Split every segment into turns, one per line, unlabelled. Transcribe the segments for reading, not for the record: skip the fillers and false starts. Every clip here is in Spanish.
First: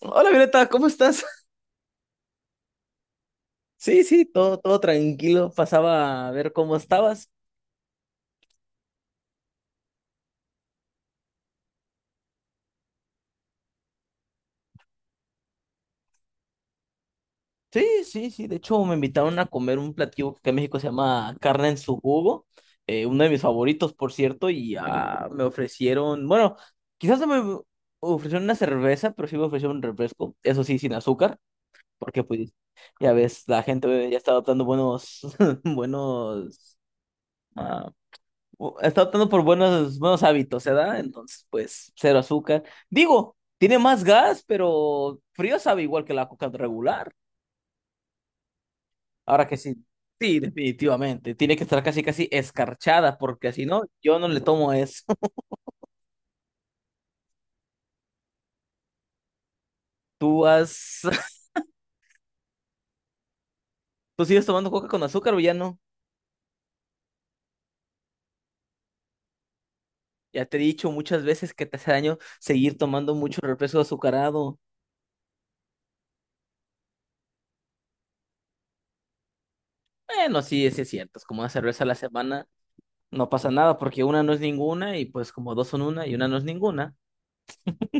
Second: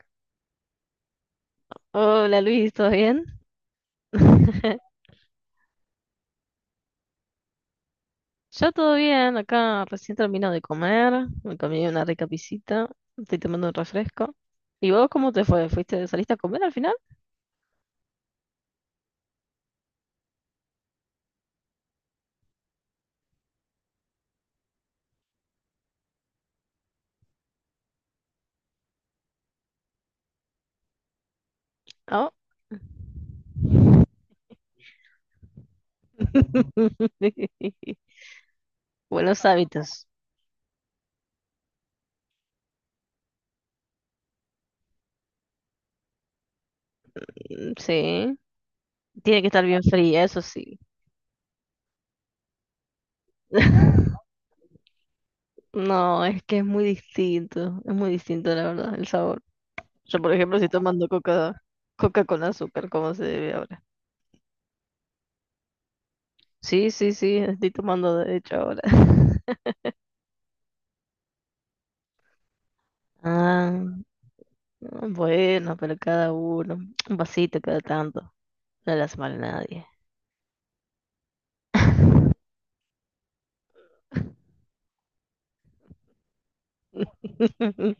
Hola Violeta, ¿cómo estás?
Hola Luis, ¿todo bien?
Sí, sí, todo, todo tranquilo. Pasaba a ver cómo estabas.
Yo todo bien, acá recién termino de comer, me comí una rica pisita, estoy tomando un refresco. ¿Y vos cómo te fue? ¿Fuiste, saliste a comer al final?
Sí, sí, sí. De hecho, me invitaron a comer un platillo que acá en México se llama carne en su jugo. Uno de mis favoritos, por cierto, y me ofrecieron, bueno, quizás no me ofrecieron una cerveza, pero sí me ofrecieron un refresco. Eso sí, sin azúcar, porque
Oh.
pues ya ves, la gente ya está adoptando buenos, buenos ah, está optando por
Buenos
buenos,
hábitos.
buenos hábitos, ¿verdad? Entonces, pues, cero azúcar. Digo, tiene más gas, pero frío sabe igual que la coca regular.
Sí, tiene
Ahora
que
que
estar
sí,
bien fría,
sí,
eso sí.
definitivamente. Tiene que estar casi, casi escarchada, porque si no, yo no le tomo eso.
No, es que es muy distinto la verdad, el sabor. Yo, por
¿Tú
ejemplo, estoy
has,
tomando coca, coca con azúcar, como se debe ahora.
¿Tú sigues tomando coca con azúcar o ya no?
Sí, sí, sí, estoy tomando de hecho ahora.
Ya te he dicho muchas veces que te hace daño seguir tomando mucho
Ah,
refresco azucarado.
bueno, pero cada uno, un vasito cada tanto, no las mal a nadie.
Bueno, sí, sí es cierto. Es como una cerveza a la semana. No pasa nada porque una no es ninguna y pues como dos son una y una no es ninguna.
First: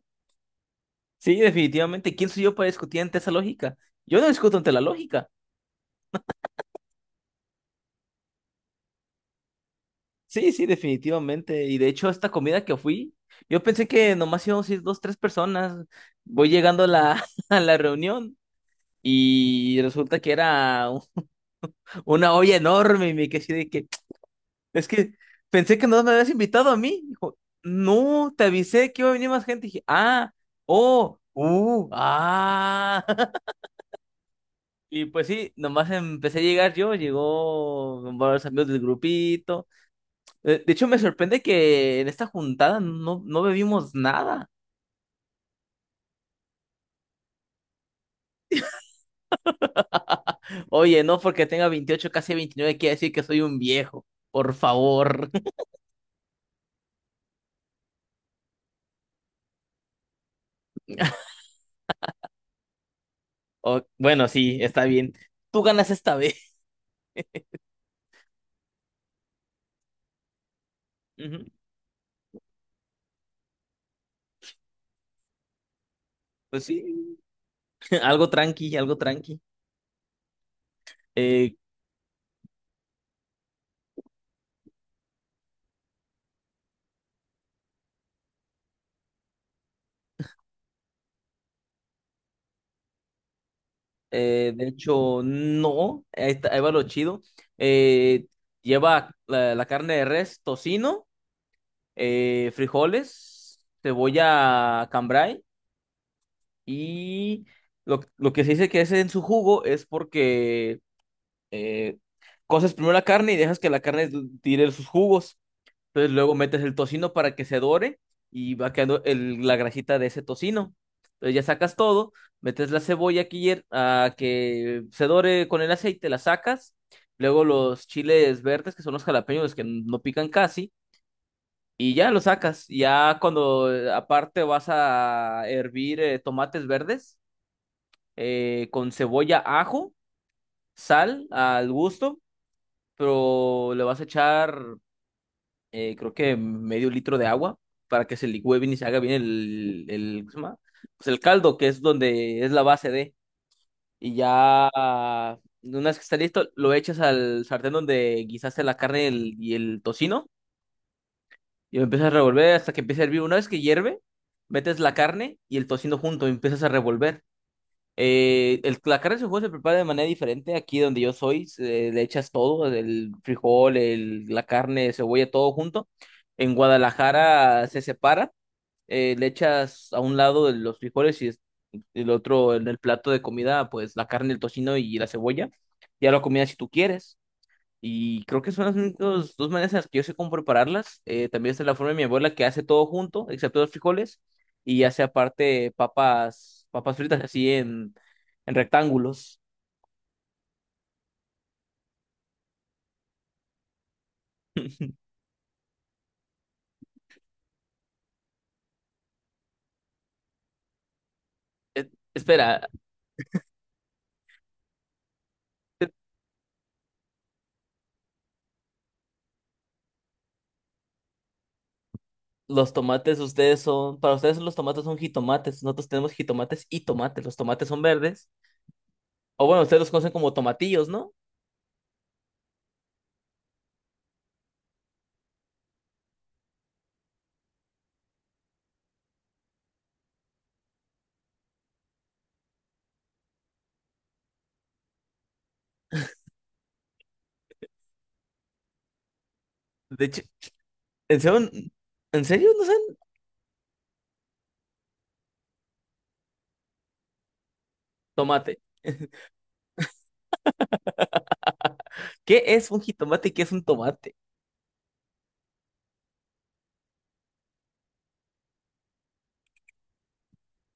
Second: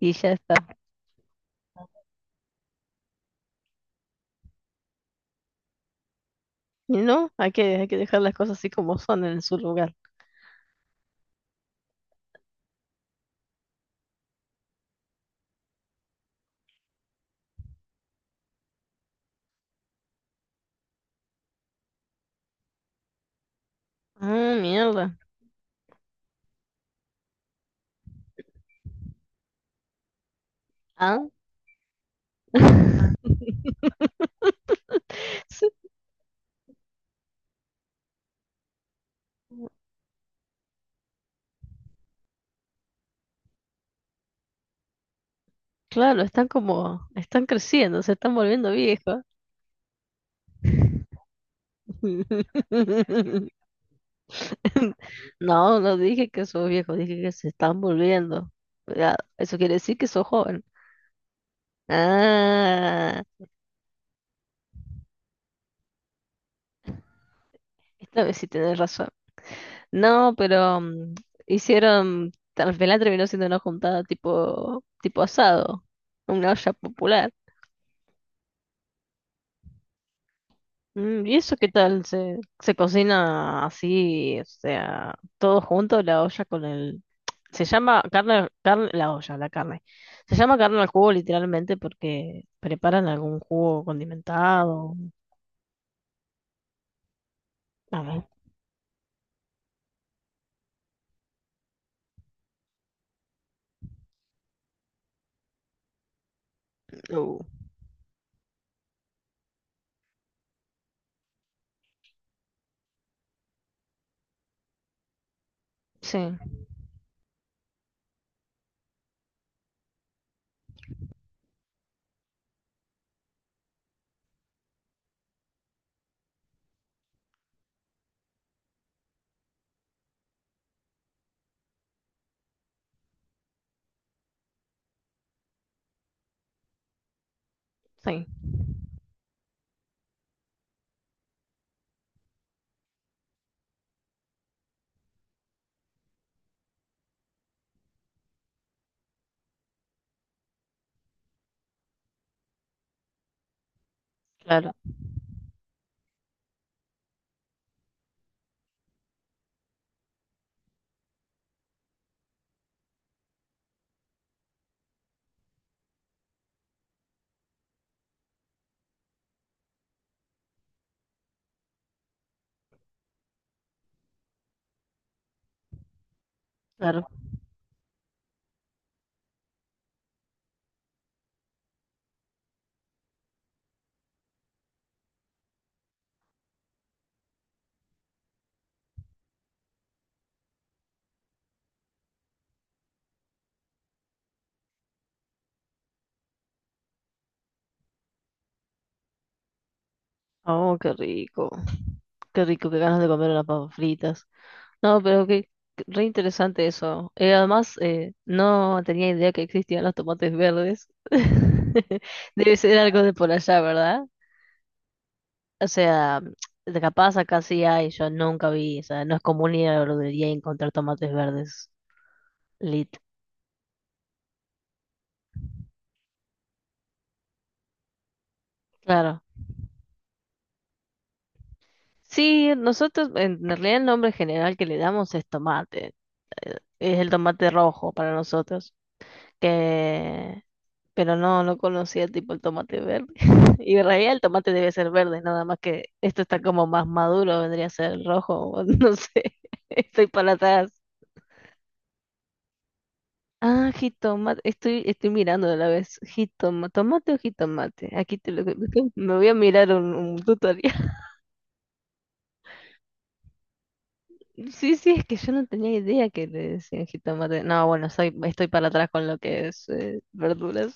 Y ya está.
Sí, definitivamente. ¿Quién soy yo para discutir ante esa lógica? Yo no discuto ante la lógica.
Y no, hay que dejar las cosas así como son en su lugar.
Sí, sí, definitivamente. Y de hecho, esta comida que fui, yo pensé que nomás íbamos a ir dos, tres personas. Voy llegando a la, a la reunión y resulta que era una olla enorme y me quedé así de que,
Ah,
es que
mierda.
pensé que no me habías invitado a mí. Dijo, no, te avisé que iba a venir más gente. Dije, ah, oh,
Ah.
ah. Y pues sí,
Sí.
nomás empecé a llegar yo, llegó varios amigos del grupito. De hecho, me sorprende que en esta juntada no, no bebimos nada.
Claro, están como, están creciendo, se están volviendo viejos.
Oye, no porque tenga 28 casi 29 quiere decir que soy un viejo. Por favor.
No, no dije que sos viejo, dije que se están volviendo. Cuidado, eso quiere decir que sos joven. Ah,
Bueno, sí, está bien. Tú ganas esta vez.
esta vez sí tenés razón. No, pero
Ujú.
hicieron, al final terminó siendo una juntada tipo, tipo asado, una
Pues
olla
sí,
popular.
algo tranqui, algo tranqui.
¿Y
Eh,
eso qué tal? ¿Se, se cocina así, o sea, todo junto, la olla con el... Se llama carne, carne, la olla, la carne. Se llama carne al jugo literalmente porque preparan algún jugo
de
condimentado.
hecho, no, ahí, ahí va lo chido.
A ver.
Eh, Lleva la carne de res, tocino. Frijoles, cebolla cambray
Uh,
y lo que se dice que es en su jugo es porque eh, coces primero la carne y dejas que la carne tire sus jugos. Entonces
Sí,
luego metes el tocino para que se dore y va quedando la grasita de ese tocino. Entonces ya sacas todo, metes la cebolla que, a que se dore con el aceite, la sacas. Luego los chiles verdes, que son los jalapeños que no pican casi y ya lo sacas. Ya cuando aparte vas a hervir tomates verdes
sí,
con cebolla, ajo, sal al gusto, pero le vas a echar creo que medio litro de agua para que se licúe bien y se haga bien el, ¿cómo se llama? Pues el caldo, que es donde es la base de. Y ya
claro,
una vez que está listo, lo echas al sartén donde guisaste la carne y el tocino. Y lo empiezas a revolver hasta que empiece a hervir. Una vez que hierve, metes la carne y el tocino junto y empiezas a revolver. El, la carne de su juego se prepara de manera diferente. Aquí donde yo soy, le echas todo, el frijol, el, la carne, cebolla, todo junto. En
claro.
Guadalajara se separa, le echas a un lado de los frijoles y el otro en el plato de comida, pues la carne, el tocino y la cebolla. Ya lo comida si tú quieres. Y creo que son las únicas dos maneras en las que yo sé cómo prepararlas. También está la forma de mi abuela que hace todo junto, excepto los frijoles, y hace aparte papas, papas fritas así en rectángulos.
Oh, qué rico. Qué rico, qué ganas de comer unas papas fritas. No, pero que re interesante eso. Además, no tenía idea que existían los tomates verdes. Debe
Espera,
ser algo de por allá, ¿verdad? O sea, de capaz acá sí hay, yo nunca vi. O sea, no es común ir a la verdulería y encontrar tomates verdes.
los
Lit.
tomates ustedes son, para ustedes los tomates son jitomates, nosotros tenemos jitomates y tomates, los tomates son verdes.
Claro.
O bueno, ustedes los conocen como tomatillos, ¿no?
Sí, nosotros, en realidad el nombre general que le damos es tomate. Es el tomate rojo para nosotros. Que... Pero no, no conocía tipo el tomate verde. Y en realidad el tomate debe ser verde, nada más que esto está como más maduro, vendría a ser rojo, o no sé.
De
Estoy
hecho,
para atrás.
¿en serio, en serio no saben
Ah, jitomate, estoy, estoy mirando de la vez. Jitomate ¿tomate o jitomate? Aquí te lo
tomate?
me voy a mirar un tutorial.
¿Qué es un jitomate y qué es un tomate?
Sí, sí, es que yo no tenía idea que le decían jitomate. No, bueno, soy, estoy para atrás con lo que es verduras.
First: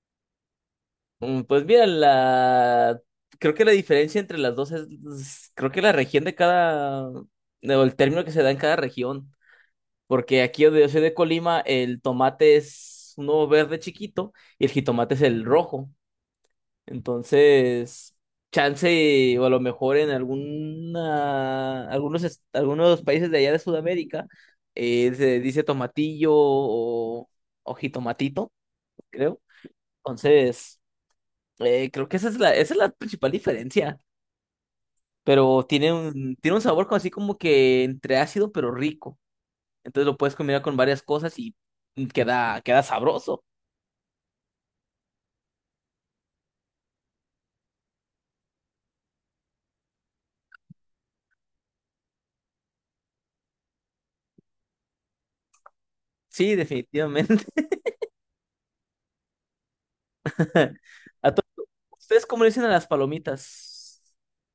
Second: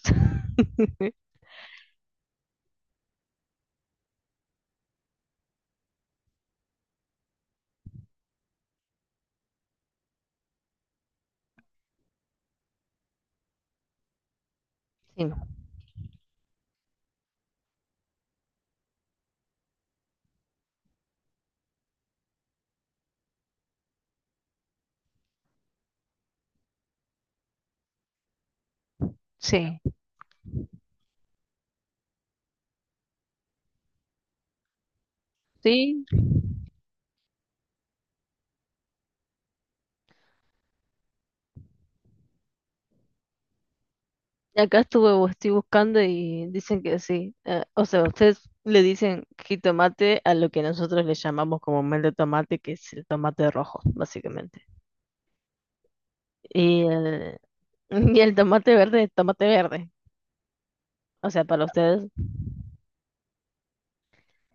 Mm, pues mira, la... Creo que la diferencia entre las dos es, creo que la región de cada, o el término que se da en cada región, porque aquí donde yo soy de Colima, el tomate es uno verde chiquito y el jitomate es
Sí, no,
el rojo. Entonces, chance o a lo mejor en alguna, algunos, algunos países de allá de Sudamérica se dice tomatillo o jitomatito, creo.
sí,
Entonces... Creo que esa es la principal diferencia, pero
sí,
tiene un sabor como así como que entre ácido pero rico. Entonces lo puedes combinar con varias cosas y queda, queda sabroso.
acá estuve, estoy buscando y dicen que sí. O sea, ustedes le dicen jitomate a lo que nosotros le llamamos comúnmente tomate, que es el tomate rojo, básicamente.
Sí,
Y el,
definitivamente.
y el tomate verde es tomate verde. O
¿A to-
sea, para ustedes,
¿Ustedes cómo le dicen a las palomitas?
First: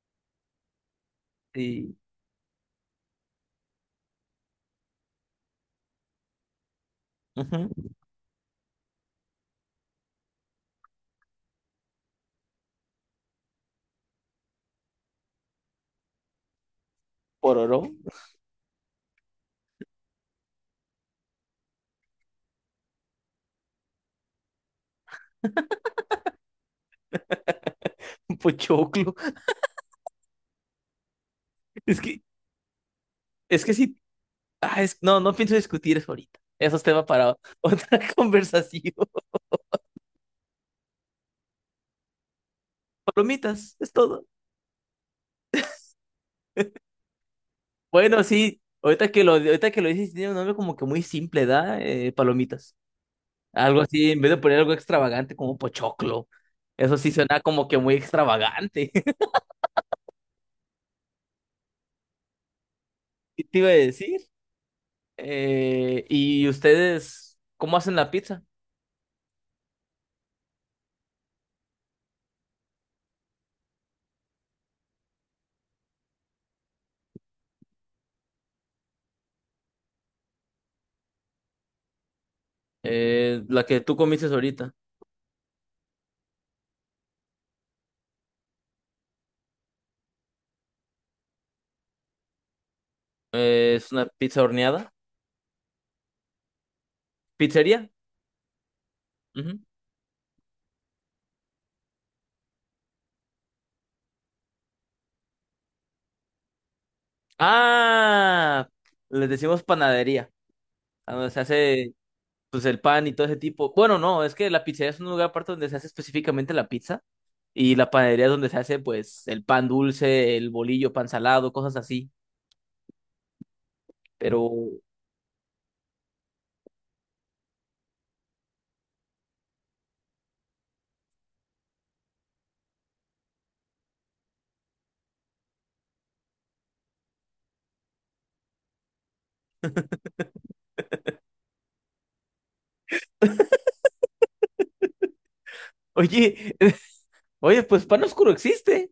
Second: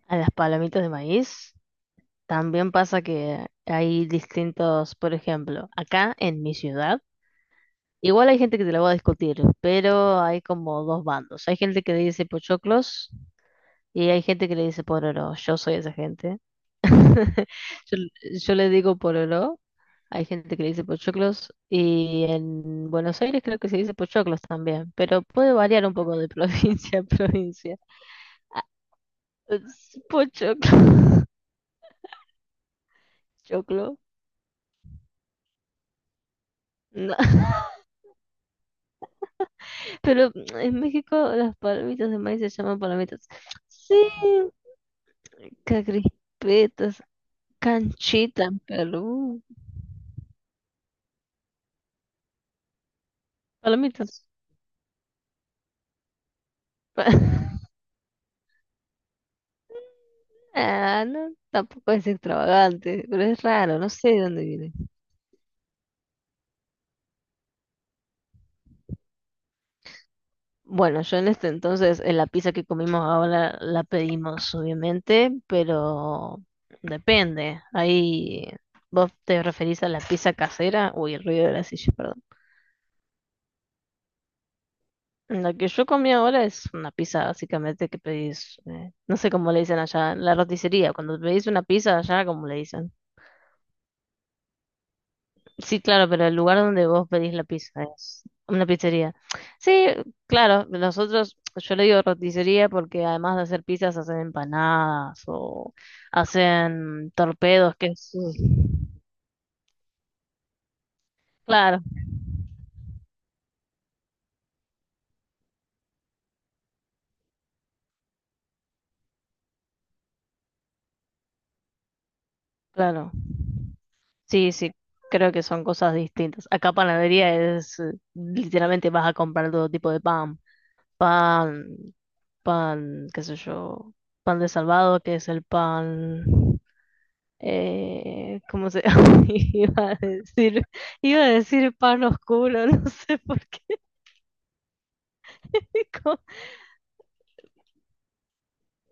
a las palomitas de maíz
Sí.
también pasa que hay distintos, por ejemplo, acá en mi ciudad,
Ujú.
igual hay gente que te lo va a discutir, pero hay como dos bandos. Hay gente que dice pochoclos. Y hay gente que le dice pororó, yo soy esa gente.
Pororó,
Yo, yo le digo pororó, hay gente que le dice pochoclos y en Buenos Aires creo que se dice pochoclos también, pero puede variar un poco de provincia a provincia. Ah,
pochoclo.
es pochoclo,
Es que, es que
choclo,
sí. Ah, no, no pienso discutir eso ahorita. Eso es tema
no.
para otra conversación.
Pero en México las palomitas de maíz se llaman palomitas.
Palomitas, es
Sí,
todo.
crispetas,
Bueno,
canchitas en
sí,
Perú,
ahorita que lo dices, tiene un nombre como que muy simple, ¿da? Palomitas. Algo así, en
palomitas.
vez de poner algo extravagante como pochoclo. Eso sí suena como que muy extravagante.
Ah, no, tampoco es extravagante, pero es
¿Qué te iba a
raro, no sé de
decir?
dónde viene.
¿Y ustedes cómo hacen la pizza?
Bueno, yo en este entonces, en la pizza que comimos ahora la pedimos, obviamente, pero depende. Ahí vos te referís a la pizza casera. Uy, el ruido de la silla, perdón.
La que tú comiste ahorita.
La que yo comí ahora es una pizza básicamente que pedís, no sé cómo le dicen allá, la roticería. Cuando pedís una pizza allá, ¿cómo le dicen?
Es una pizza horneada.
Sí, claro, pero el lugar donde vos pedís la pizza
¿Pizzería?
es una pizzería.
Ujú.
Sí, claro, nosotros, yo le digo roticería porque además de hacer pizzas hacen empanadas o hacen torpedos, que es...
Ah, les decimos panadería. A donde se
Claro,
hace pues el pan y todo ese tipo. Bueno, no, es que la pizzería es un lugar aparte donde se hace específicamente la pizza. Y la panadería es donde se hace, pues, el pan dulce, el bolillo, pan salado, cosas así.
claro. Sí, sí,
Pero,
creo que son cosas distintas. Acá panadería es, literalmente vas a comprar todo tipo de pan. Pan, pan, qué sé yo, pan de salvado, que es el pan. ¿Cómo se llama? ¿Iba a decir? Iba a decir pan oscuro, no sé por qué. Co-
oye, oye, pues pan oscuro existe.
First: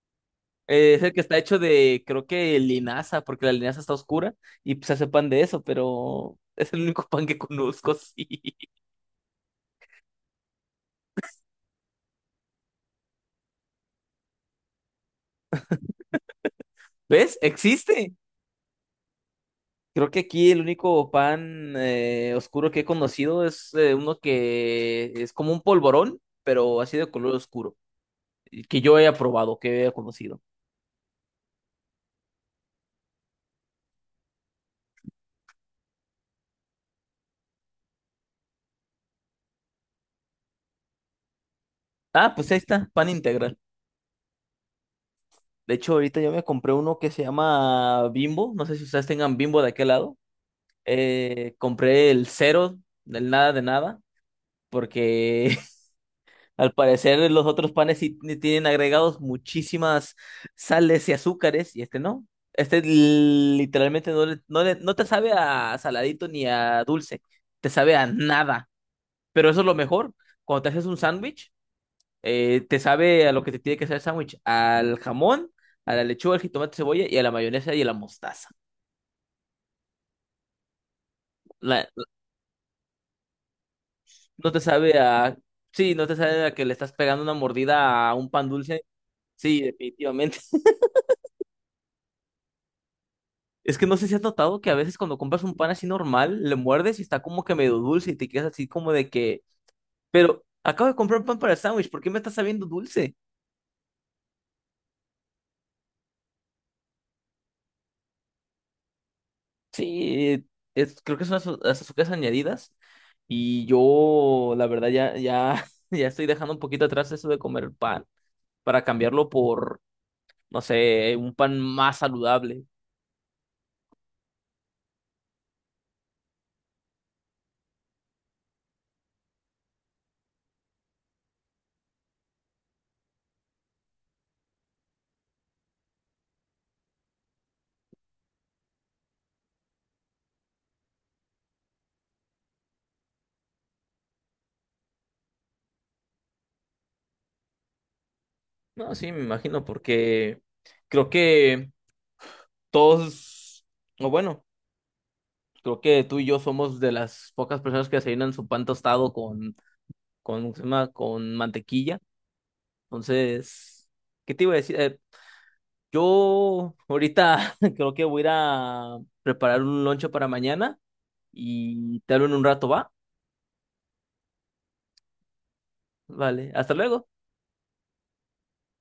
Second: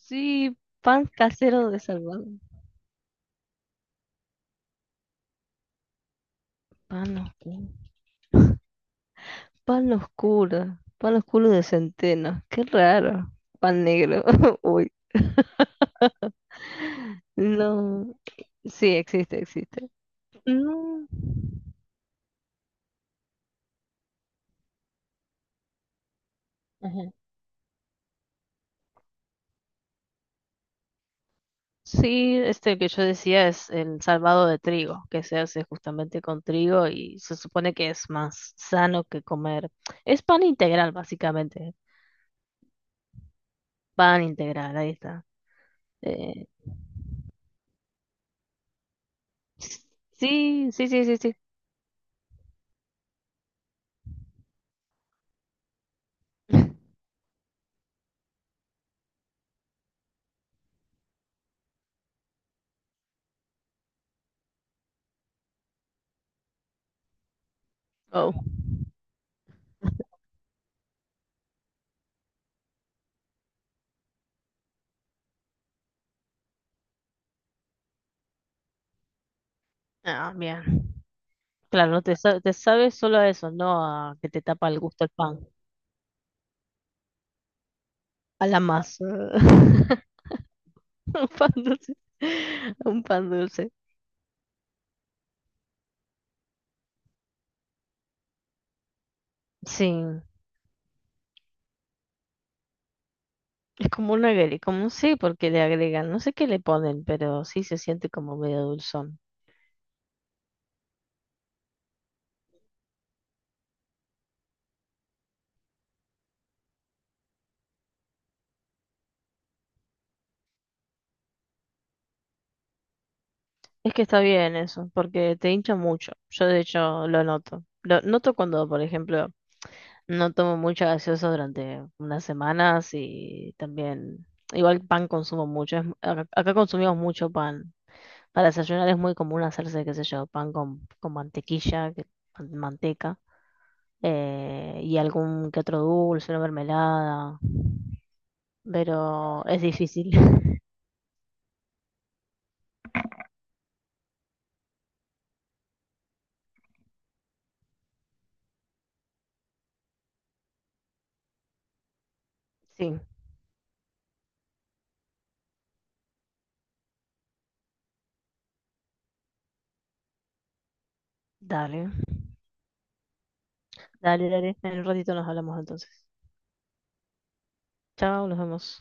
sí,
Es
pan
el que está hecho
casero de
de, creo
Salvador.
que linaza, porque la linaza está oscura y pues, se hace pan de eso, pero es el único
Pan
pan que
oscuro.
conozco, sí.
Pan oscuro. Pan oscuro de centeno. Qué raro. Pan negro. Uy.
¿Ves? Existe.
No. Sí, existe, existe.
Creo que aquí el
No.
único pan oscuro que he conocido es uno que es como un polvorón, pero así de
Ajá.
color oscuro, y que yo haya probado, que haya conocido.
Sí, este que yo decía es el salvado de trigo, que se hace justamente con trigo y se supone que es más sano que comer. Es pan integral, básicamente.
Ah, pues ahí está, pan integral.
Pan integral, ahí está.
De hecho, ahorita yo me
Eh,
compré uno que se llama Bimbo. No sé si ustedes tengan Bimbo de aquel lado.
sí, sí, sí, sí, sí.
Compré el cero, del nada de nada, porque al parecer los otros panes sí tienen agregados muchísimas sales y azúcares, y este no. Este literalmente no, no, no te sabe a saladito ni a dulce, te sabe a
Oh,
nada. Pero eso es lo mejor. Cuando te haces un sándwich. Te sabe a lo que te tiene que saber el sándwich, al jamón, a la lechuga, al jitomate, cebolla y a la mayonesa y a la mostaza.
ah, bien.
La-
Claro, no te, sa- te sabes solo a eso, no a que te
no te
tapa el
sabe
gusto el
a...
pan,
Sí, no te sabe a que le estás pegando una mordida a un
a
pan
la
dulce.
masa.
Sí, definitivamente.
Un pan dulce. Un pan dulce.
Es que no sé si has notado que a veces cuando compras un pan así normal, le muerdes y está como que medio dulce y te quedas así como de que...
Sí.
Pero acabo de comprar un pan para el sándwich, ¿por qué me está sabiendo dulce?
Es como un agre, como un sí, porque le agregan, no sé qué le ponen, pero sí se siente como medio dulzón.
Sí, es, creo que son las las azúcares añadidas. Y yo, la verdad, ya, ya, ya estoy dejando un poquito atrás eso de comer pan para cambiarlo por, no sé, un pan más saludable.
Es que está bien eso, porque te hincha mucho. Yo de hecho lo noto. Lo noto cuando, por ejemplo, no tomo mucha gaseosa durante unas semanas y también, igual pan consumo mucho. Es mu- acá, acá consumimos mucho pan. Para desayunar es muy común hacerse, qué sé yo, pan con mantequilla, que- man- manteca, y algún que otro dulce, una mermelada,
No, sí, me
pero es
imagino,
difícil.
porque creo que todos, o bueno, creo que tú y yo somos de las pocas personas que desayunan su pan tostado con, ¿cómo se llama? Con mantequilla.
Sí,
Entonces, ¿qué te iba a decir? Yo ahorita creo que voy a ir a preparar un lonche para mañana
dale.
y te hablo en un rato, ¿va?
Dale, dale. En un ratito nos hablamos entonces.
Vale, hasta luego.
Chao, nos vemos.